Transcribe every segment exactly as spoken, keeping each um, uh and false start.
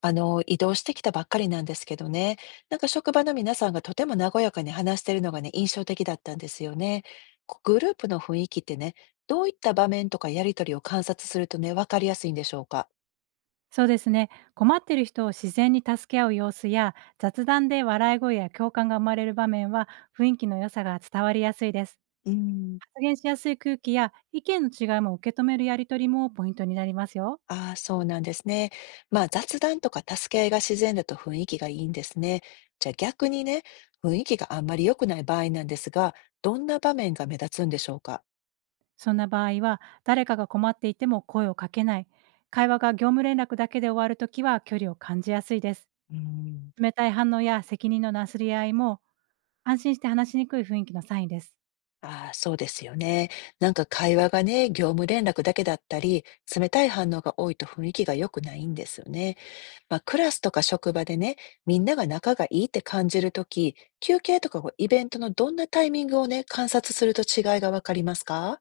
あの、移動してきたばっかりなんですけどね、なんか職場の皆さんがとても和やかに話しているのがね、印象的だったんですよね。こうグループの雰囲気ってね、どういった場面とかやりとりを観察するとね、わかりやすいんでしょうか。そうですね。困ってる人を自然に助け合う様子や、雑談で笑い声や共感が生まれる場面は、雰囲気の良さが伝わりやすいです。うん、発言しやすい空気や意見の違いも受け止めるやりとりもポイントになりますよ。ああ、そうなんですね。まあ雑談とか助け合いが自然だと雰囲気がいいんですね。じゃあ逆にね、雰囲気があんまり良くない場合なんですが、どんな場面が目立つんでしょうか。そんな場合は、誰かが困っていても声をかけない。会話が業務連絡だけで終わるときは距離を感じやすいです。うん。冷たい反応や責任のなすり合いも、安心して話しにくい雰囲気のサインです。ああ、そうですよね。なんか会話がね、業務連絡だけだったり、冷たい反応が多いと雰囲気が良くないんですよね。まあ、クラスとか職場でね、みんなが仲がいいって感じるとき、休憩とかイベントのどんなタイミングをね、観察すると違いがわかりますか。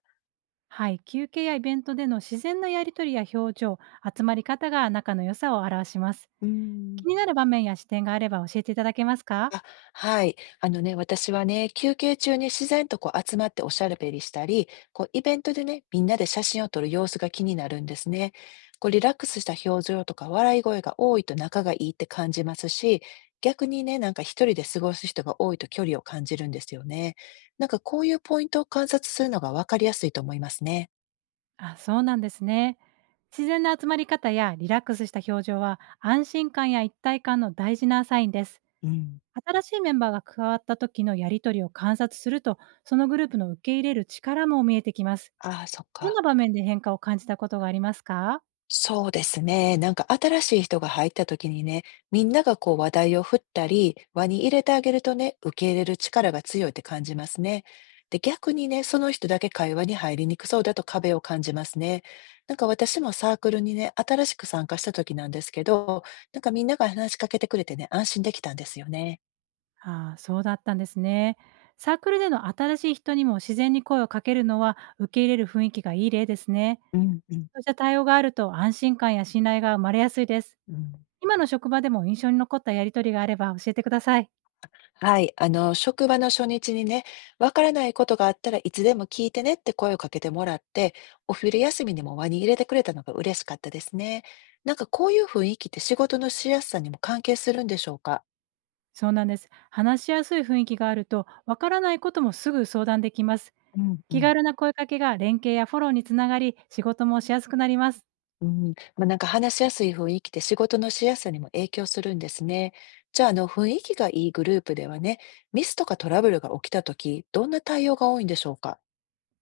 はい、休憩やイベントでの自然なやり取りや表情、集まり方が仲の良さを表します。うーん。気になる場面や視点があれば教えていただけますか？あ、はい。あのね、私はね、休憩中に自然とこう集まっておしゃべりしたり、こうイベントでね、みんなで写真を撮る様子が気になるんですね。こうリラックスした表情とか笑い声が多いと仲がいいって感じますし、逆にね、なんか一人で過ごす人が多いと距離を感じるんですよね。なんかこういうポイントを観察するのがわかりやすいと思いますね。あ、そうなんですね。自然な集まり方やリラックスした表情は安心感や一体感の大事なサインです。うん。新しいメンバーが加わった時のやり取りを観察すると、そのグループの受け入れる力も見えてきます。ああ、そっどんか。な場面で変化を感じたことがありますか？そうですね。なんか新しい人が入った時にね、みんながこう話題を振ったり、輪に入れてあげるとね、受け入れる力が強いって感じますね。で、逆にね、その人だけ会話に入りにくそうだと壁を感じますね。なんか私もサークルにね、新しく参加した時なんですけど、なんかみんなが話しかけてくれてね、安心できたんですよね。ああ、そうだったんですね。サークルでの新しい人にも自然に声をかけるのは受け入れる雰囲気がいい例ですね。うん、うん。そうした対応があると安心感や信頼が生まれやすいです。うん。今の職場でも印象に残ったやりとりがあれば教えてください。はい、あの、職場の初日にね、わからないことがあったらいつでも聞いてねって声をかけてもらって、お昼休みにも輪に入れてくれたのが嬉しかったですね。なんかこういう雰囲気って仕事のしやすさにも関係するんでしょうか。そうなんです。話しやすい雰囲気があると、わからないこともすぐ相談できます。うんう気ん。軽な声かけが連携やフォローにつながり、仕事もしやすくなります。うん、まあ、なんか話しやすい雰囲気って仕事のしやすさにも影響するんですね。じゃあ、あの、雰囲気がいいグループではね、ミスとかトラブルが起きたとき、どんな対応が多いんでしょうか。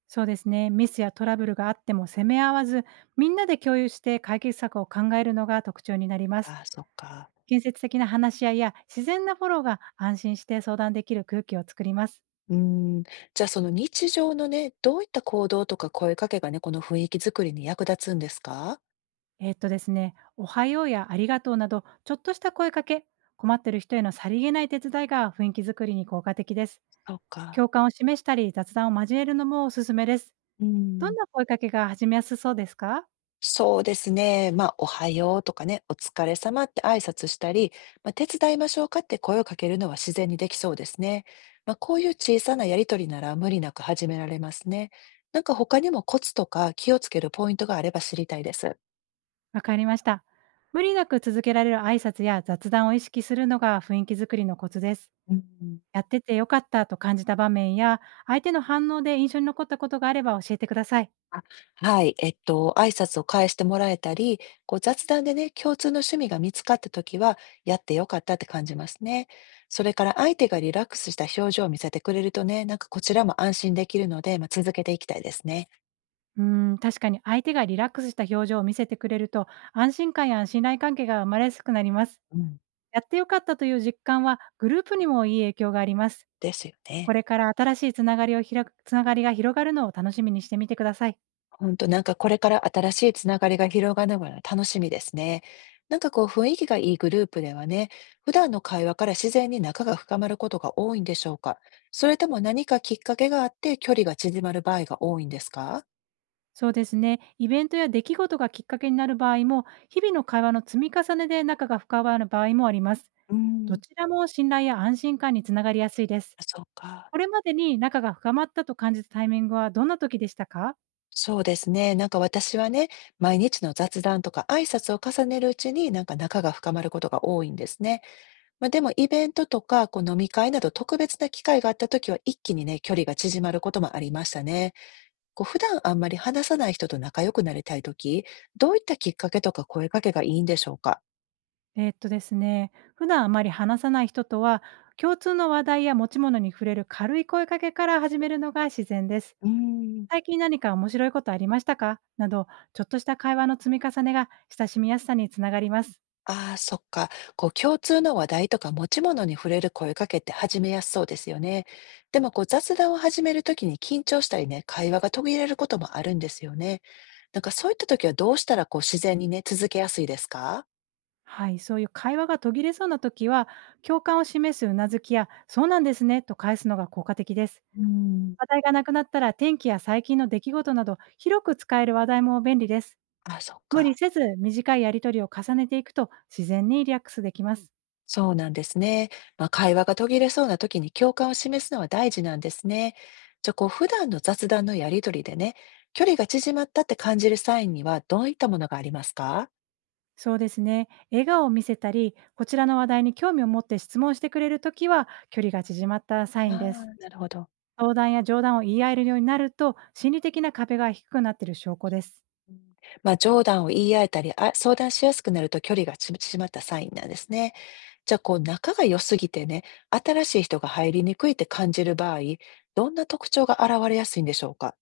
そうですね。ミスやトラブルがあっても責め合わず、みんなで共有して解決策を考えるのが特徴になります。ああ、そっか。建設的な話し合いや自然なフォローが安心して相談できる空気を作ります。うーん、じゃあその日常のね、どういった行動とか声かけがね、この雰囲気作りに役立つんですか？えーっとですね、おはようやありがとうなど、ちょっとした声かけ、困ってる人へのさりげない手伝いが雰囲気作りに効果的です。そうか。共感を示したり、雑談を交えるのもおすすめです。うどんん。な声かけが始めやすそうですか？そうですね。まあ、おはようとかね、お疲れ様って挨拶したり、まあ、手伝いましょうかって声をかけるのは自然にできそうですね。まあ、こういう小さなやりとりなら無理なく始められますね。なんか他にもコツとか気をつけるポイントがあれば知りたいです。わかりました。無理なく続けられる挨拶や雑談を意識するのが雰囲気作りのコツです。うん。やってて良かったと感じた場面や、相手の反応で印象に残ったことがあれば教えてください。あ、はい。えっと、挨拶を返してもらえたり、こう雑談でね、共通の趣味が見つかったときは、やってよかったって感じますね。それから相手がリラックスした表情を見せてくれるとね、なんかこちらも安心できるので、まあ、続けていきたいですね。うーん、確かに相手がリラックスした表情を見せてくれると、安心感や信頼関係が生まれやすくなります。うん。やって良かったという実感は、グループにもいい影響があります。ですよね。これから新しいつながりをひらくつながりが広がるのを楽しみにしてみてください。本当なんかこれから新しいつながりが広がるのが楽しみですね。なんかこう雰囲気がいいグループではね、普段の会話から自然に仲が深まることが多いんでしょうか。それとも何かきっかけがあって距離が縮まる場合が多いんですか。そうですね。イベントや出来事がきっかけになる場合も、日々の会話の積み重ねで仲が深まる場合もあります。うどん、ちらも信頼や安心感につながりやすいです。そうか。これまでに仲が深まったと感じたタイミングはどんな時でしたか？そうですね。なんか私はね、毎日の雑談とか挨拶を重ねるうちになんか仲が深まることが多いんですね。まあ、でもイベントとかこう飲み会など特別な機会があった時は一気にね、距離が縮まることもありましたね。こう普段あんまり話さない人と仲良くなりたいとき、どういったきっかけとか声かけがいいんでしょうか？えーっとですね、普段あまり話さない人とは、共通の話題や持ち物に触れる軽い声かけから始めるのが自然です。うーん。最近何か面白いことありましたか？など、ちょっとした会話の積み重ねが親しみやすさにつながります。ああ、そっか。こう共通の話題とか持ち物に触れる声かけって始めやすそうですよね。でもこう雑談を始めるときに緊張したりね、会話が途切れることもあるんですよね。なんかそういったときはどうしたらこう自然にね、続けやすいですか？はい、そういう会話が途切れそうな時は、共感を示すうなずきや、そうなんですねと返すのが効果的です。うん。話題がなくなったら天気や最近の出来事など、広く使える話題も便利です。ああ、そっ無理か。せず短いやりとりを重ねていくと自然にリラックスできます。そうなんですね。まあ、会話が途切れそうな時に共感を示すのは大事なんですね。じゃあ、こう、普段の雑談のやりとりでね、距離が縮まったって感じるサインにはどういったものがありますか。そうですね。笑顔を見せたり、こちらの話題に興味を持って質問してくれるときは距離が縮まったサあインであ、す。なるほど。相談や冗談を言い合えるようになると心理的な壁が低くなっている証拠です。うん。まあ、冗談を言い合えたり、あ、相談しやすくなると距離が縮縮まったサインなんですね。じゃあ、こう、仲が良すぎてね、新しい人が入りにくいって感じる場合、どんな特徴が現れやすいんでしょうか。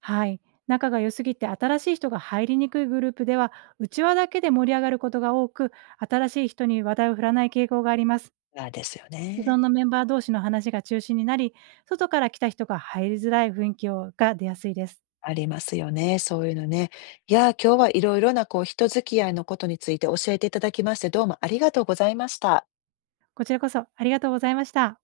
はい。仲が良すぎて新しい人が入りにくいグループでは、内輪だけで盛り上がることが多く、新しい人に話題を振らない傾向があります。ああですよ既存ね。のメンバー同士の話が中心になり、外から来た人が入りづらい雰囲気をが出やすいです。ありますよね、そういうのね。いやー、今日はいろいろなこう人付き合いのことについて教えていただきまして、どうもありがとうございました。こちらこそありがとうございました。